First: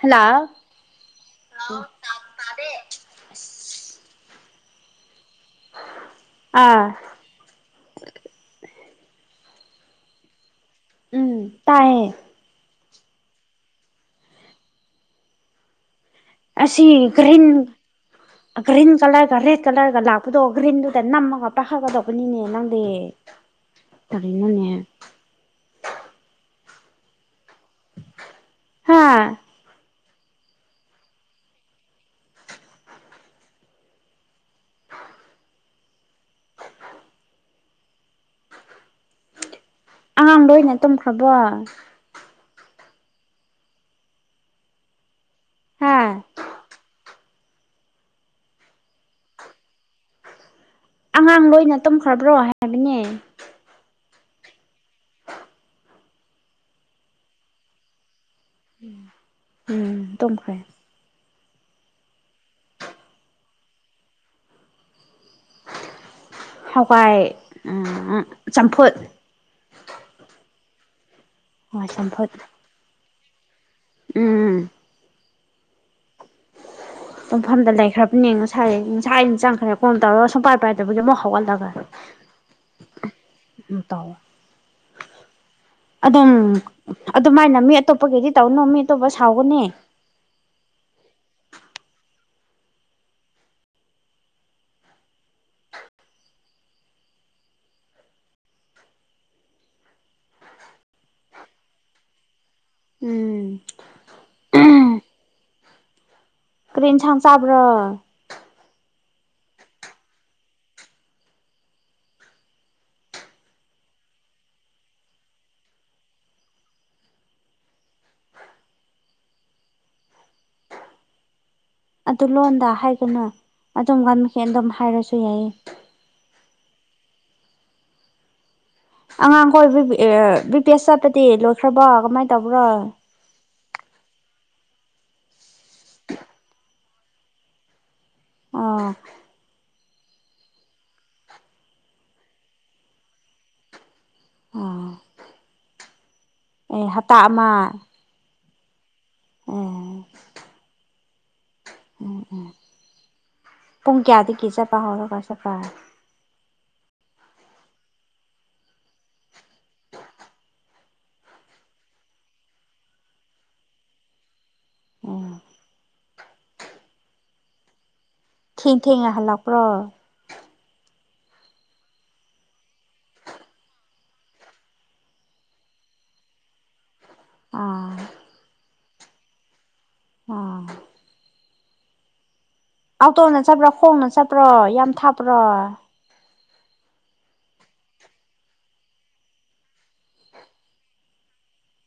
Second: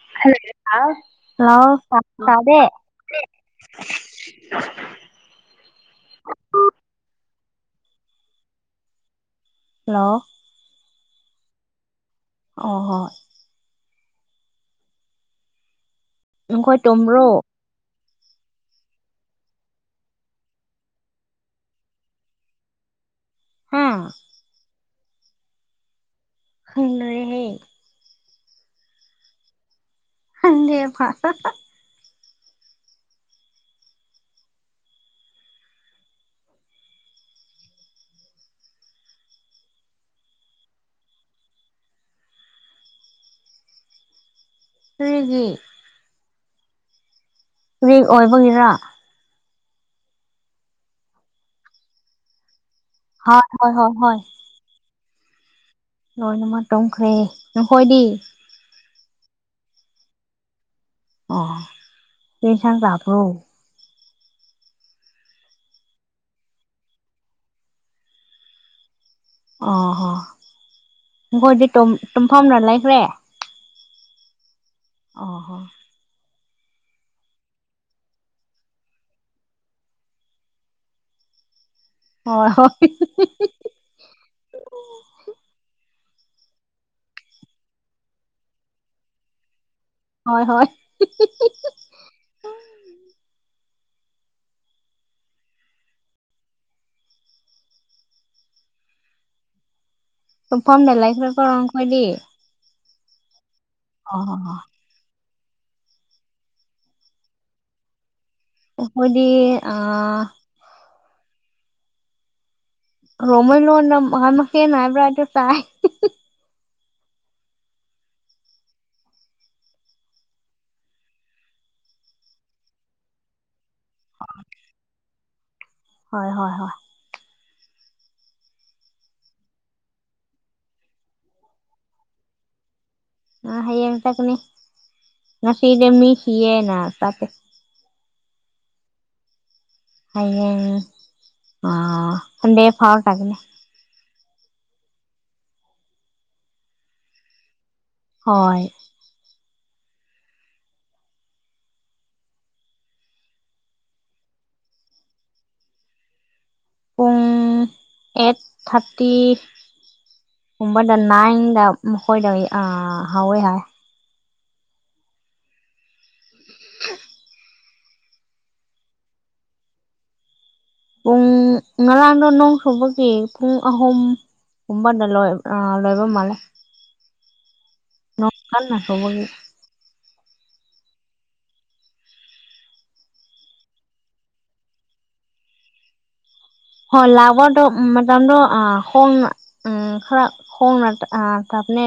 hello hello hello ꯇꯥꯗꯦ ꯑꯥ hello ꯎꯝ ꯇꯥꯏꯌꯦ ꯑꯣ ꯍꯣꯏ ꯅꯈꯣꯏ ꯑꯁꯤ ꯇꯣ꯭ꯔꯣ ꯒ꯭ꯔꯤꯟ ꯒ꯭ꯔꯤꯟ ꯀꯂꯔꯒ ꯔꯦꯗ ꯀꯂꯔꯒ ꯂꯥꯛꯄꯗꯣ ꯒ꯭ꯔꯤꯟꯗꯨꯗ ꯅꯝꯃꯒ ꯄꯥꯈꯠꯀꯗꯧꯕꯅꯤꯅꯦ ꯅꯪꯗꯤ ꯍꯥ ꯑꯔ ꯏꯅꯅꯦ ꯍꯅꯔꯦ ꯍꯌꯦ ꯍꯥꯥ ꯍꯟꯗ ꯐꯥꯁ ꯑꯉꯥꯡꯗ ꯑꯣꯏꯅ ꯇꯨꯝꯈ꯭ꯔꯕꯣ ꯀꯩꯒꯤ ꯍꯥꯥ ꯔꯦꯛ ꯑꯣꯏꯕꯒꯤꯔꯥ ꯑꯉꯥꯡ ꯂꯣꯏꯅ ꯇꯨꯝꯈ꯭ꯔꯕ꯭ꯔꯣ ꯍꯥꯏꯕꯅꯦ ꯍ ꯍꯣꯏ ꯍꯣꯏ ꯍꯣꯏ ꯂꯣꯏꯅꯃ ꯇꯣꯡꯈ꯭ꯔꯦ ꯅꯈꯣꯏꯗꯤ ꯎ ꯎꯝ ꯇꯝꯈ꯭ꯔꯦ ꯑꯣ ꯀꯁꯪ ꯕ꯭ꯔꯣ ꯍꯋꯥꯏ ꯆꯝꯐꯨꯠ ꯑꯣꯍꯣ ꯃꯈꯣꯏꯗꯤ ꯍꯋꯥꯏ ꯆꯝꯐꯨꯠ ꯇꯨꯝꯐꯝꯅ ꯂꯩꯈ꯭ꯔꯦ ꯎꯝ ꯑꯣ ꯍꯣ ꯇꯨꯝꯐꯝꯗ ꯂꯩꯈ꯭ꯔꯕꯅꯦ ꯉꯁꯥꯏ ꯉꯁꯥꯏ ꯑꯩꯅ ꯆꯪꯈ꯭ꯔꯦ ꯀꯣꯝ ꯇꯧꯔꯒ ꯁꯨꯡꯄꯥꯏ ꯄꯥꯏꯗꯕꯒꯤ ꯑꯃꯨꯛ ꯍꯧꯒꯠꯂꯒ ꯍꯣꯏ ꯍꯣꯏ ꯉ ꯇ [inaudible] [inaudible] ꯑꯗꯨꯝ ꯑꯗꯨꯃꯥꯏꯅ ꯃꯤ ꯑꯇꯣꯞꯄ ꯀꯩꯗꯤ ꯇꯧꯅꯨ ꯃꯤ ꯑꯇꯣꯞꯄ ꯁꯥꯎꯒꯅꯤ ꯍꯣꯏ ꯍꯣꯏ ꯐꯣꯔꯝ ꯂꯩꯥꯏ ꯐꯔꯀꯣ ꯔꯣꯡ ꯀꯗꯤ ꯎꯝ ꯑꯣ ꯀꯦꯟꯁꯥꯡ ꯆꯥꯕ꯭ꯔꯣ ꯈꯣꯏꯗꯤ ꯑ ꯔꯃꯜ ꯂꯣꯅ ꯃꯉꯥꯟ ꯃꯁꯦ ꯅꯥꯏꯕ꯭ꯔꯥꯏꯣ ꯆꯥꯏ ꯑꯗꯨ ꯂꯣꯟꯗ ꯍꯥꯏꯒꯅ ꯑꯗꯨꯝ ꯉꯟꯈꯤ ꯑꯗꯨꯝ ꯍꯥꯏꯔꯁꯨ ꯌꯥꯏꯌꯦ ꯍꯣꯏ ꯍꯣꯏ ꯍꯣꯏ ꯑꯉꯥꯡꯈꯣꯏ ꯕꯤ ꯕꯤ ꯄꯤ ꯑꯦꯁ ꯆꯠꯄꯗꯤ ꯂꯣꯏꯈ꯭ꯔꯕꯣ ꯀꯃꯥꯏꯅ ꯇꯧꯕ꯭ꯔꯣ ꯑ ꯍꯌꯦꯡꯇꯛꯅꯤ ꯉꯁꯤꯗꯤ ꯃꯤ ꯁꯤꯌꯦꯅ ꯇꯦ ꯑꯥ ꯑꯌꯦꯡ ꯑ ꯍꯗꯦ ꯐꯥꯎꯠꯒꯅꯦ ꯑꯣ ꯑꯦ ꯍꯥꯇꯥꯛ ꯑꯃ ꯍꯣꯏ ꯑꯣ ꯎꯝ ꯎꯝ ꯄꯨꯡ ꯀꯌꯥꯗꯒꯤ ꯆꯠꯄ ꯍꯧꯔꯒ ꯆꯠꯄꯦ ꯄꯨꯡ ꯑꯦꯠ ꯊꯥꯔꯇꯤ ꯀꯨꯝꯕꯗ ꯅꯥꯏꯟꯗ ꯃꯈꯣꯏꯗ ꯍꯧꯥꯎꯋꯦ ꯍꯥꯏ ꯑꯣꯝ [unintelligible] ꯊꯦꯡ ꯊꯦꯡꯅꯍꯜꯂꯛꯄ꯭ꯔꯣ ꯄꯨꯡ ꯉꯔꯥꯡꯗꯣ ꯅꯣꯡ ꯁꯨꯕꯒꯤ ꯄꯨꯡ ꯑꯍꯨꯝ ꯀꯕꯗ ꯂꯣꯏ ꯑ ꯂꯣꯏꯕ ꯃꯦꯀꯥꯟ ꯑꯥ ꯅꯧꯕꯒ ꯑꯥ ꯑꯥꯎꯇꯣꯡꯅ ꯆꯠꯄ꯭ꯔꯣ ꯈꯣꯡꯅ ꯆꯠꯄ꯭ꯔꯣ ꯌꯥꯝ ꯊꯥꯞꯄ꯭ꯔꯣ ꯍ ꯂꯚꯗ ꯇꯣ ꯑ ꯎꯝ ꯈꯔ ꯈꯣꯡꯅ ꯑ ꯇꯥꯞꯅꯦ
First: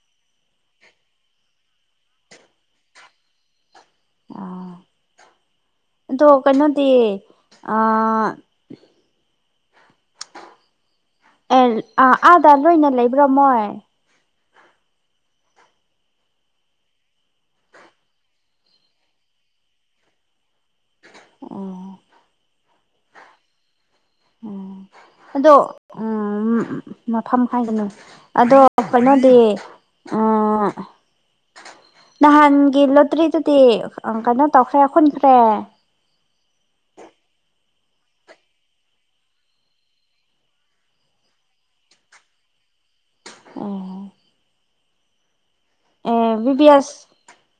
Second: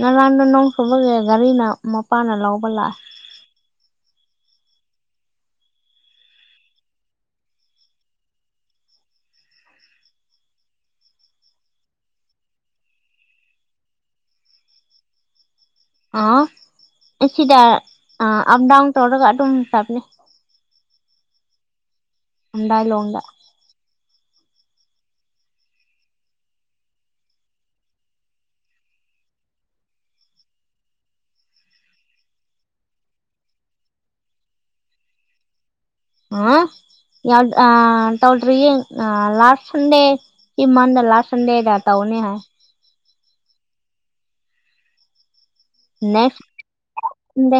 ꯉꯔꯥꯟꯅ ꯅꯣꯡ ꯁꯨꯕꯒ ꯒꯥꯔꯤꯅ ꯃꯄꯥꯅ ꯂꯧꯕ ꯂꯥꯛꯑꯦ ꯑꯥ ꯑꯗꯣ ꯀꯩꯅꯣꯗꯤ ꯑꯦ ꯑꯥꯗ ꯂꯣꯏꯅ ꯂꯩꯕ꯭ꯔꯣꯃꯣꯏ ꯑꯥ ꯁꯤꯗ ꯑꯞꯗꯥꯟ ꯇꯧꯔꯒ ꯑꯗꯨꯝ ꯇꯥꯕꯅꯦ ꯑꯣ ꯂꯣꯒ [unintelligible] ꯑꯗꯣ ꯎ ꯃꯐꯝ ꯀꯒꯅꯨ ꯑꯗꯣ ꯀꯩꯅꯣꯗꯤ ꯑ ꯅꯍꯥꯟꯒꯤ ꯂꯣꯇ꯭ꯔꯤꯗꯨꯗꯤ ꯀꯩꯅꯣ ꯇꯧꯈ꯭ꯔꯦ ꯍꯨꯟꯈ꯭ꯔꯦ ꯑ ꯌꯥꯎꯗ ꯑ ꯇꯧ꯭ꯔꯤ ꯂꯥꯁ ꯁꯟꯗꯦ ꯀ ꯃꯟꯗ ꯂ ꯁꯟꯗꯦꯍꯗꯇꯥ ꯑꯣꯅꯦ ꯍꯥꯏ ꯑ ꯑꯦ ꯕꯤ ꯕꯤ ꯑꯦꯁ ꯅ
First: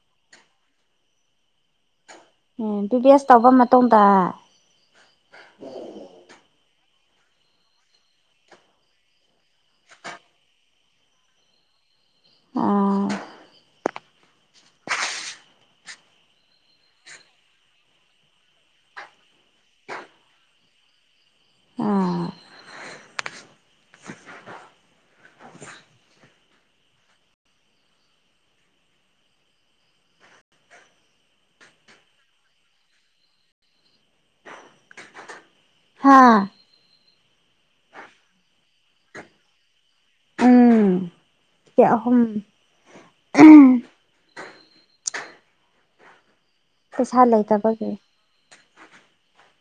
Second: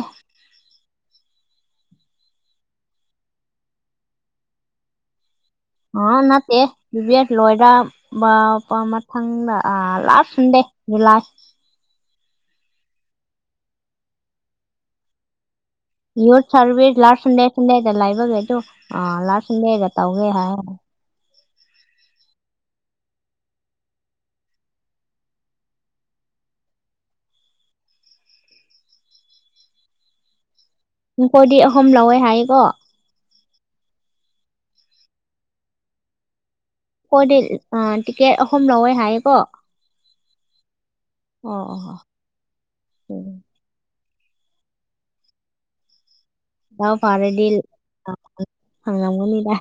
ꯎꯝ ꯕꯤ ꯕꯤ ꯑꯦꯁ ꯇꯧꯕ ꯃꯇꯨꯡꯗ ꯑ ꯅꯠꯇꯦ ꯕꯤ ꯑꯦꯠ ꯂꯣꯏꯔ ꯕ ꯃꯊꯪꯗ ꯑ ꯂꯥꯁ ꯗꯦ ꯖꯨꯂꯥꯏ ꯑꯥ ꯌꯨꯠ ꯁꯥꯔꯚꯤꯁ ꯂꯥꯁ ꯁꯟꯗꯦ ꯁꯟꯗꯦꯗ ꯂꯩꯕꯒꯩ ꯑꯗꯨ ꯑ ꯂꯥꯁ ꯁꯟꯗꯦꯗ ꯇꯧꯒꯦ ꯍꯥꯏ ꯃꯈꯈꯣꯏꯗꯤ ꯑꯍꯨꯝ ꯂꯧꯋꯦ ꯍꯥꯏꯀꯣ ꯍꯥꯥ ꯍꯣꯏꯗꯤ ꯇꯤꯀꯦꯠ ꯑꯍꯨꯝ ꯂꯧꯋꯦ ꯍꯥꯏꯌꯦꯀꯣ ꯎꯝ ꯑꯣ ꯑꯍꯨꯝ ꯎ ꯄꯩꯁꯥ ꯐꯥꯔꯗꯤ ꯂꯩꯇꯕꯒꯤ ꯐꯪꯂꯝꯂꯝꯅꯤꯗ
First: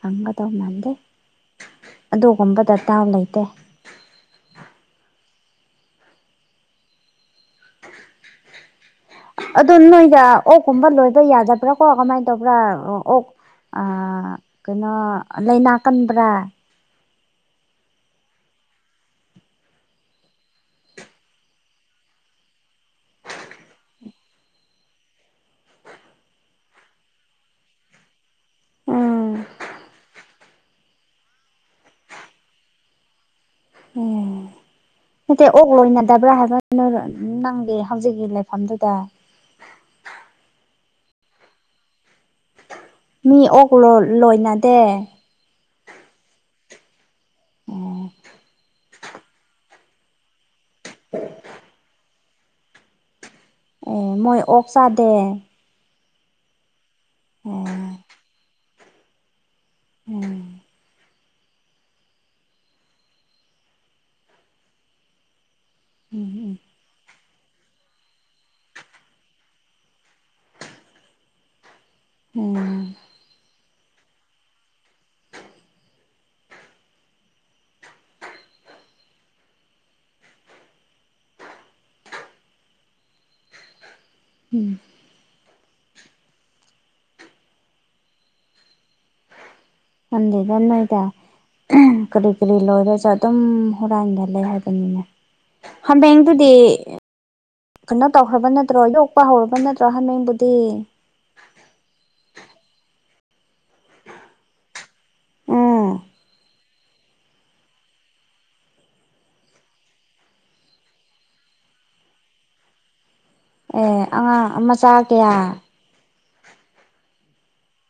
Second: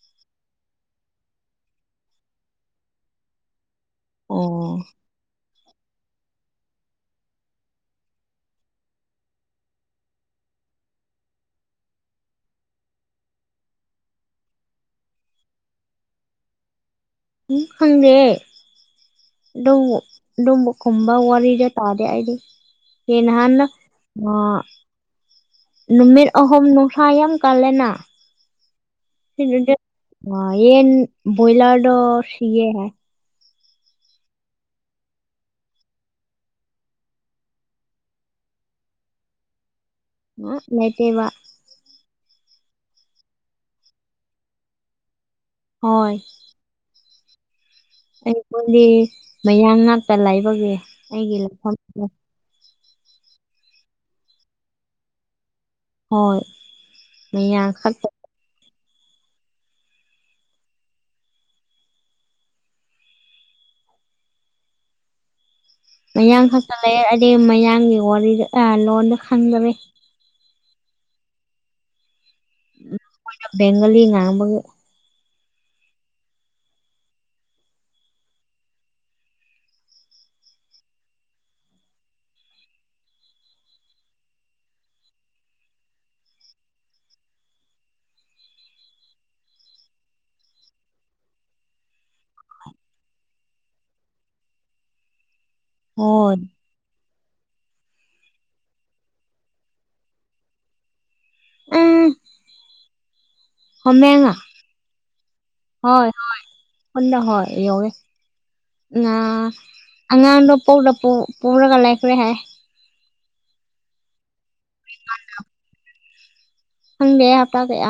ꯐꯪꯒꯗꯧ ꯃꯥꯟꯗꯦ ꯑꯗꯨꯒꯨꯝꯕꯗ ꯗꯥꯥꯎ ꯂꯩꯇꯦ ꯑꯣ ꯑꯗꯨꯗꯣ ꯅꯣꯏꯗ ꯑꯣꯛꯀꯨꯝꯕ ꯂꯣꯏꯕ ꯌꯥꯗꯕ꯭ꯔꯥ ꯀꯣ ꯀꯃꯥꯏꯅ ꯇꯧꯕ꯭ꯔꯥ ꯑꯣꯛ ꯀꯩꯅꯣ ꯂꯥꯏꯅꯥ ꯀꯟꯕ꯭ꯔꯥ ꯎꯝ ꯈꯪꯗꯦ ꯈꯨꯝꯕ ꯋꯥꯔꯤꯗ ꯇꯥꯗꯦ ꯑꯩꯗꯤ ꯀꯍꯥꯟ ꯑ ꯅꯨꯃꯤꯠ ꯑꯍꯨꯝ ꯅꯨꯡꯁꯥ ꯌꯥꯝ ꯀꯜꯂꯦꯅꯥ ꯎꯝ ꯌꯦꯟ ꯣꯏꯂꯔꯗ ꯁꯤꯌꯦ ꯍꯥꯏꯦ ꯎꯝ ꯅꯠꯇꯦ ꯑꯣꯛ ꯂꯣꯏꯅꯗꯕ꯭ꯔꯥ ꯍꯥꯏꯕ ꯅꯪꯒꯤ ꯍꯧꯖꯤꯛꯀꯤ ꯂꯩꯐꯝꯗꯨꯗ ꯑ ꯂꯥꯏꯇꯕ ꯃꯤ ꯑꯣꯛ ꯂꯣꯏꯅꯗꯦ ꯍꯣꯏ ꯑꯩꯉꯣꯟꯗꯤ ꯃꯌꯥꯡ ꯉꯛꯇ ꯂꯩꯥꯏꯕꯒꯤ ꯑꯩꯒꯤ ꯂꯩꯐꯝ ꯑꯦ ꯃꯣꯏ ꯑꯣꯛ ꯆꯥꯗꯦ ꯍꯣꯏ ꯃꯤꯈ ꯎꯝ ꯃꯌꯥꯡ ꯈ ꯆꯠꯂꯑꯦ ꯑꯗꯩ ꯃꯌꯥꯡꯒꯤ ꯋꯥꯔꯤꯗ ꯂꯣꯟꯗ ꯈꯪꯗꯔꯦ ꯎꯝ ꯕꯦꯡꯒꯂꯤ ꯉꯥꯡꯒ ꯎꯝ ꯅꯗꯦ ꯀꯅꯨꯡꯥꯏꯗ ꯀꯔꯤ ꯀꯔꯤ ꯂꯣꯏꯔꯁꯨ ꯑꯗꯨꯝ ꯍꯨꯔꯥꯟꯒ ꯂꯩ ꯍꯥꯏꯕꯅꯤꯅꯦ ꯍꯣꯏ ꯍꯃꯦꯡꯗꯨꯗꯤ ꯀꯩꯅꯣ ꯇꯧꯈ꯭ꯔꯕ ꯅꯠꯇ꯭ꯔꯣ ꯌꯣꯛꯄ ꯍꯧꯔꯕ ꯅꯠꯇ꯭ꯔꯣ ꯍꯥꯃꯦꯡꯕꯨꯗꯤ ꯍꯃꯦꯉꯥ ꯍꯣꯏ ꯍꯣꯏ ꯅ ꯍꯣꯏ ꯍꯦ ꯑꯉꯥꯡꯗꯣ ꯄ ꯄꯨꯔꯒ ꯂꯩꯈ꯭ꯔꯦ ꯍꯥꯏ ꯑꯦ ꯑꯉꯥꯡ ꯃꯆꯥ ꯀꯌꯥ ꯈꯪꯗꯦ ꯑꯩ ꯍꯞꯇꯥ ꯀꯩ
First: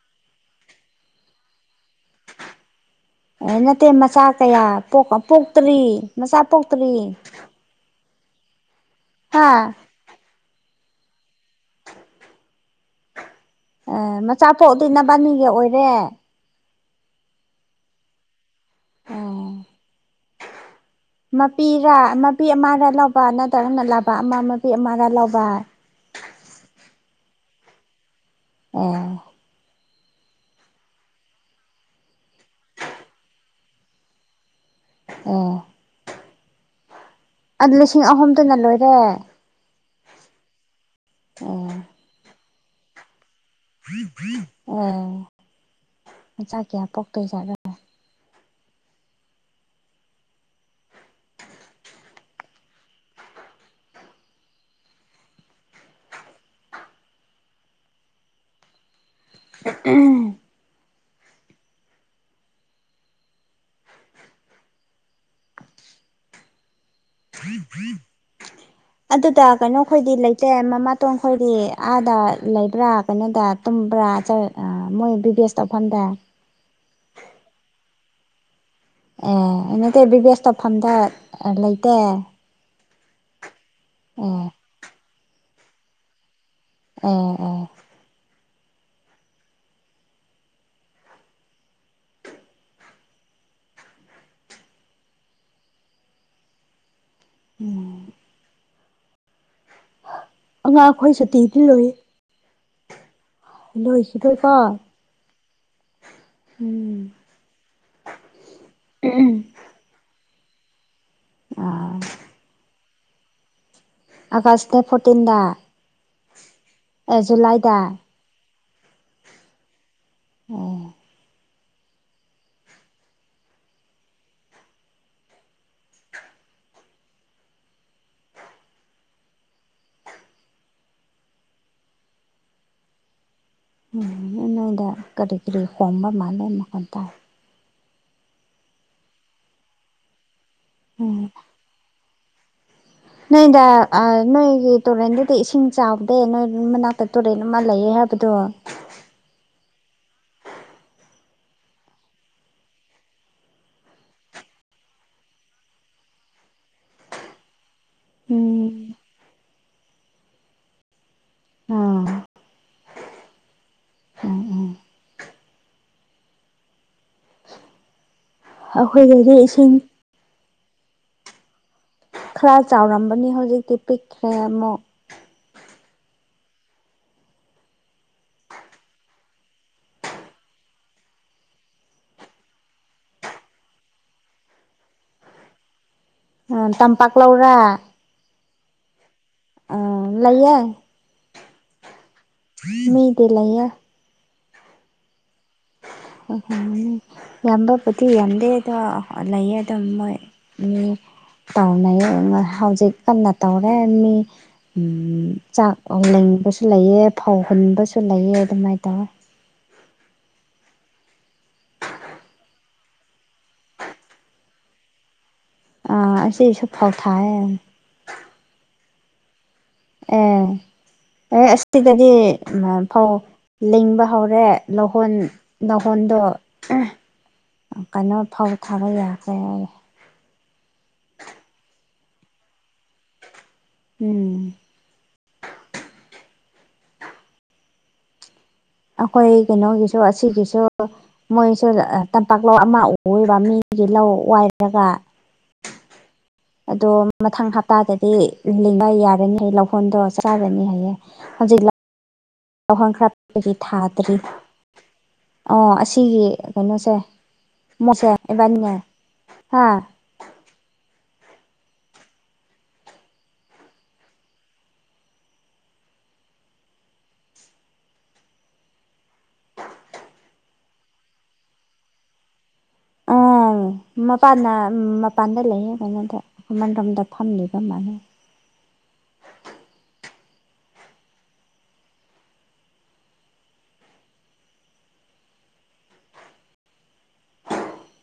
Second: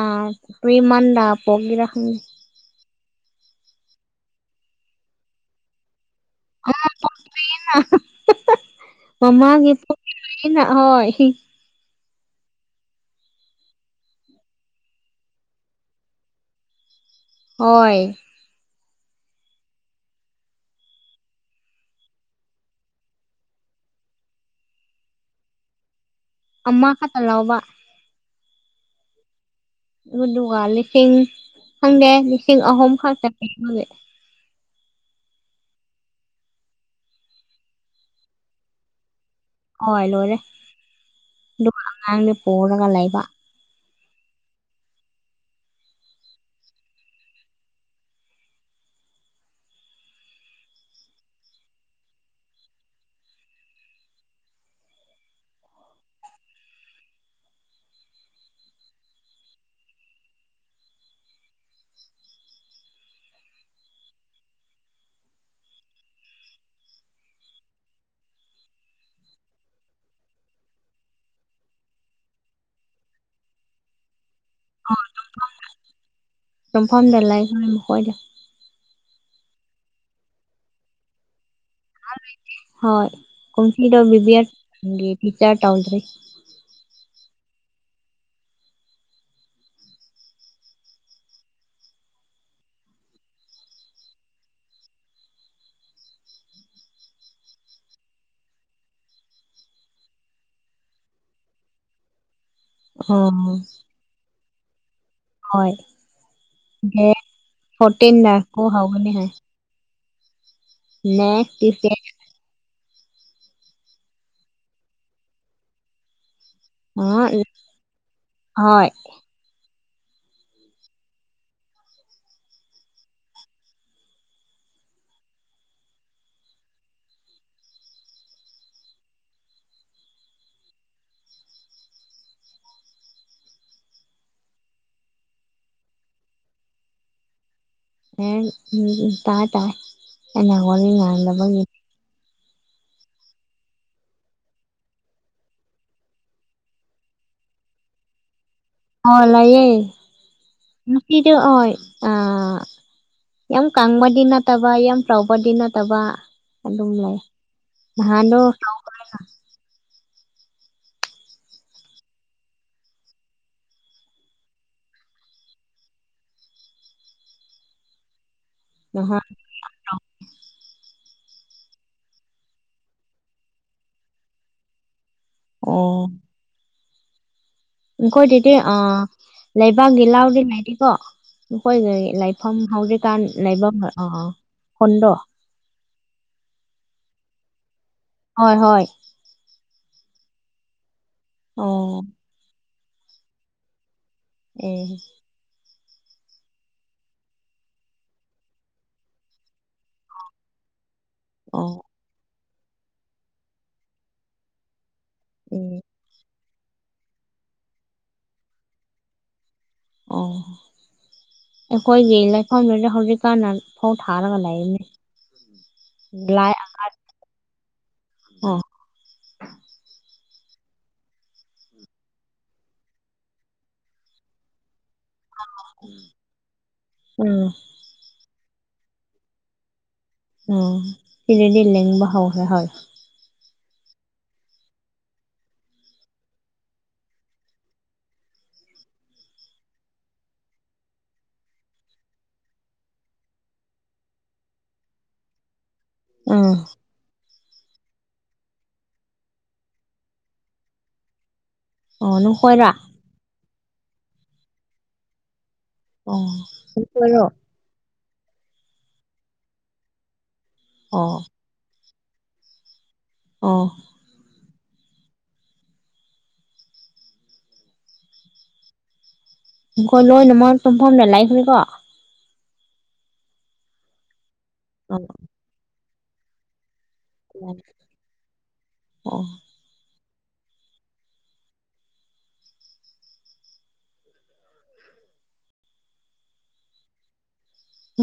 ꯄ꯭ꯔꯤ ꯃꯟꯗ ꯄꯣꯛꯀꯤꯔ ꯈꯪꯗꯦ ꯑꯦ ꯅꯠꯇꯦ ꯃꯆꯥ ꯀꯌꯥ ꯄꯣꯛꯇ꯭ꯔꯤ ꯃꯆꯥ ꯄꯣꯛꯇ꯭ꯔꯤ ꯍꯥ ꯃꯃꯥꯒꯤ ꯑꯩꯅ ꯍꯣꯏ ꯑꯦ ꯃꯆꯥ ꯄꯣꯛꯗꯤ ꯅꯕꯥꯅꯤꯒꯤ ꯑꯣꯏꯔꯦ ꯍꯣꯏ ꯑꯣ ꯃꯄꯤꯔꯥ ꯃꯥꯄꯤ ꯑꯃꯔꯥ ꯂꯧꯕ ꯅꯠꯇ꯭ꯔꯒ ꯂꯥꯕꯥ ꯑꯃ ꯃꯄꯤ ꯑꯃꯔꯥ ꯂꯧꯕ ꯑꯃ ꯈꯛꯇꯥ ꯂꯥꯎꯕꯅꯦ ꯑꯦ ꯑꯗꯨꯗꯨꯒ ꯂꯤꯁꯤꯡ ꯈꯪꯗꯦ ꯂꯤꯁꯤꯡ ꯑꯍꯨꯝ ꯈꯛꯇꯥ ꯑꯣ ꯑꯗꯨ ꯂꯤꯁꯤꯡ ꯑꯍꯨꯝꯗꯨꯅ ꯂꯣꯏꯔꯦ ꯍꯣꯏ ꯂꯣꯏꯔꯦ ꯑꯦ ꯑꯗꯨꯒ ꯑꯉꯥꯡꯗꯥ ꯄꯨꯔꯒ ꯂꯩꯕ ꯑꯣ ꯃꯆꯥ ꯄꯣꯛꯇꯣꯏꯖꯥꯠ ꯎꯝ [inaudible] ꯑꯗꯨꯗ ꯀꯩꯅꯣ ꯈꯣꯏꯗꯤ ꯂꯩꯇꯦ ꯃꯥꯃꯥꯇꯣꯟ ꯈꯣꯏꯗꯤ ꯑꯥꯗ ꯂꯩꯕ꯭ꯔꯥ ꯀꯩꯅꯣꯗ ꯇꯨꯝꯕ꯭ꯔꯥ ꯃꯣꯏ ꯕꯤ ꯌꯦꯁ ꯇꯧꯐꯝꯗ ꯌꯨꯝꯐꯝꯗꯥ ꯂꯩꯕꯥꯅꯦ ꯃꯈꯣꯏꯗꯤ ꯑꯦ ꯅꯠꯇꯦ ꯕꯤꯕꯤꯌꯦꯁ ꯇꯧꯐꯝꯗꯥ ꯂꯩꯇꯦ ꯍꯣꯏ ꯀꯨꯝꯁꯤꯗꯣ ꯑꯦ ꯕꯤꯕꯤꯌꯦꯁ ꯀꯤ ꯇꯧꯗꯔꯦ ꯑꯦ ꯑꯦ ꯎꯝ ꯑꯉꯥꯡ ꯈꯣꯏ ꯁꯨꯇꯤꯗꯤ ꯂꯩꯌꯦ ꯑꯥ [inaudible] ꯍꯣꯏ ꯎꯝ ꯗꯦꯠ ꯐꯣꯇꯤꯟ ꯗꯥꯀꯣ ꯍꯧꯒꯅꯤ [inaudible] ꯑꯥꯒꯁ ꯗꯦꯠ ꯐꯣꯔꯇꯤꯟꯗ ꯑꯦ ꯖꯨꯂꯥꯏꯗ ꯍꯣꯏ ꯑꯣ ꯅꯣꯏꯗ ꯀꯔꯤ ꯀꯔꯤ ꯈꯣꯡꯕ ꯃꯥꯜꯂꯦ ꯃꯈꯣꯜ ꯇꯥꯏ ꯌꯦꯟ ꯇꯥ ꯇꯥꯏ ꯑꯩꯅꯥ ꯋꯥꯔꯤ ꯎꯝ ꯉꯥꯟꯗꯥꯕꯥꯒꯤꯅꯦ ꯅꯣꯏꯗ ꯅꯣꯏꯒꯤ ꯇꯨꯔꯦꯟꯗꯨꯗꯤ ꯏꯁꯤꯡ ꯆꯥꯎꯗꯦ ꯅꯣꯏ ꯃꯅꯥꯛꯇ ꯇꯨꯔꯦꯟ ꯑꯃ ꯂꯩꯌꯦ ꯍꯥꯏꯕ ꯑꯗꯣ ꯑꯥꯎ ꯂꯩꯥꯌꯦ ꯅꯨꯡꯄꯤꯗꯣ ꯑꯣꯏ ꯑꯥ ꯌꯥꯝ ꯀꯪꯕꯗꯤ ꯅꯠꯇꯕ ꯌꯥꯝ ꯆꯥꯎꯕꯗꯤ ꯅꯠꯇꯕ ꯑꯗꯨꯝ ꯂꯩ ꯅꯍꯥꯟꯗꯣ ꯎꯝ ꯑꯥ ꯎꯝ ꯎꯝ ꯅꯍꯥꯟ ꯑꯈꯣꯏꯗꯗꯤ ꯏꯁꯤꯡ ꯈꯔꯥ ꯆꯥꯎꯔꯝꯕꯅꯤ ꯍꯧꯖꯤꯛꯇꯤ ꯄꯤꯛꯈ꯭ꯔꯦ ꯑꯃꯨꯛ ꯑꯣ ꯅꯈꯣꯏꯗꯥꯗꯤ ꯑꯥ ꯂꯩꯕꯥꯛꯒꯤ ꯂꯧꯗꯤ ꯂꯩꯇꯦꯀꯦ ꯅꯈꯣꯏꯒꯤ ꯂꯥꯏꯐꯝ ꯍꯧꯖꯤꯛꯀꯥꯟ ꯂꯩꯐꯝ ꯈꯨꯟꯗꯣ [unintelligible] ꯑꯥ ꯇꯝꯄꯥꯛ ꯂꯧꯔꯥ ꯍꯣꯏ ꯍꯣꯏ ꯑꯥ ꯂꯩꯌꯦ ꯑꯣ ꯃꯤꯗꯤ ꯂꯩꯌꯦ ꯑꯦ ꯎꯝ ꯌꯥꯝꯕꯕꯨꯗꯤ ꯌꯥꯝꯗꯦꯗꯣ ꯂꯩꯌꯦ ꯑꯗꯨꯝ ꯃꯣꯏ ꯃꯤ ꯑꯣ ꯇꯥꯎꯅꯩꯌꯦ ꯍꯧꯖꯤꯛ ꯀꯥꯟꯅꯥ ꯇꯥꯎꯔꯦ ꯃꯤ ꯆꯥꯛ ꯎꯝ ꯂꯤꯡꯕꯥꯁꯨ ꯂꯩꯌꯦ ꯐꯧ ꯍꯨꯟꯕꯁꯨ ꯂꯩꯌꯦ ꯑꯗꯨꯃꯥꯏꯅ ꯇꯧꯋꯦ ꯑꯣ ꯑꯩꯈꯣꯏꯒꯤ ꯂꯩꯐꯝꯗꯨꯗ ꯍꯧꯖꯤꯛ ꯀꯥꯟꯅ ꯐꯧ ꯊꯥꯔꯒ ꯂꯩꯌꯦ ꯑꯥ ꯑꯁꯤꯁꯨ ꯐꯥꯎ ꯊꯥꯏꯌꯦ ꯑꯣ ꯑ ꯑꯦ ꯑꯁꯤꯗꯗꯤ ꯐꯧ ꯂꯤꯡꯕ ꯍꯧꯔꯦ ꯂꯧꯍꯣꯟ ꯂꯍꯣꯟꯗꯣ ꯎꯝ ꯀꯩꯅꯣ ꯐꯧ ꯊꯥꯕ ꯌꯥꯈ꯭ꯔꯦ ꯍꯥꯏꯔꯦ ꯑꯣ ꯁꯤꯔꯗꯤ ꯂꯕ ꯍꯥꯎ ꯍ ꯍ ꯎꯝ ꯑꯩꯈꯣꯏ ꯀꯩꯅꯣꯒꯤꯁꯨ ꯑꯁꯤꯒꯤꯁꯨ ꯃꯣꯏꯁꯨ ꯇꯝꯄꯥꯛ ꯂꯧ ꯑꯃ ꯎꯕ ꯃꯤꯒꯤ ꯂꯧ ꯋꯥꯏꯔꯒ ꯑꯥ ꯑꯗ ꯃꯊꯪ ꯍꯞꯇꯥꯗꯗꯤ ꯂꯤꯡꯕ ꯌꯥꯔꯅꯤ ꯍꯥꯏꯌꯦ ꯂꯧꯍꯣꯟꯗꯣ ꯆꯠꯂꯒꯅꯤ ꯍꯥꯏꯌꯦꯦ ꯍꯧꯖꯤꯛ ꯑꯣ ꯅꯪ ꯍꯣꯏꯅ ꯄꯈ꯭ꯔ ꯊꯥꯗ꯭ꯔꯤ ꯑꯣ ꯑꯣ ꯑꯁꯤꯒꯤ ꯀꯩꯅꯣꯁꯦ ꯅꯈꯣꯏꯔꯣ ꯃꯁꯦ ꯑꯦꯕꯥꯅꯤ ꯍꯥ ꯑꯣ ꯑꯣ ꯈꯣꯏ ꯂꯣꯏꯅꯃꯣꯏ ꯇꯨꯝꯐꯝꯗ ꯂꯥꯛꯈꯅꯦꯅꯤꯀꯣ ꯎꯝ ꯃꯄꯥꯟꯗ ꯑꯣ ꯃꯄꯥꯟꯗ ꯂꯩꯌꯦ ꯀꯩꯅꯣꯗ ꯑꯩꯈꯃꯔꯣꯝꯗ ꯑ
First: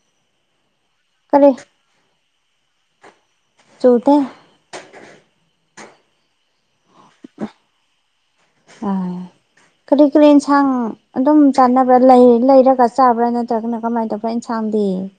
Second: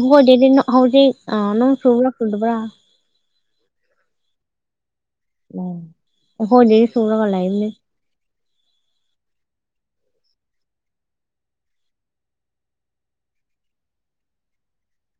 ꯍꯗꯦꯗꯤ ꯍꯧꯖꯤ ꯑ ꯀꯔꯤ ꯅꯪ ꯁꯨꯕ꯭ꯔ ꯐꯗꯕ꯭ꯔꯥ ꯆꯧꯗ ꯍꯅꯦ ꯁꯨꯅ ꯋꯥꯂꯥꯏꯅꯤ ꯑ ꯀꯔꯤ ꯀꯔꯤ ꯏꯟꯁꯥꯡ ꯑꯗꯨꯝ ꯆꯥꯅꯕ꯭ꯔꯥ ꯂꯩ ꯂꯩꯔꯒ ꯆꯥꯕ꯭ꯔꯥ ꯅꯠꯇ꯭ꯔꯒꯅ ꯀꯃꯥꯏꯅ ꯇꯧꯕ꯭ꯔꯥ ꯏꯟꯁꯥꯡꯗꯤ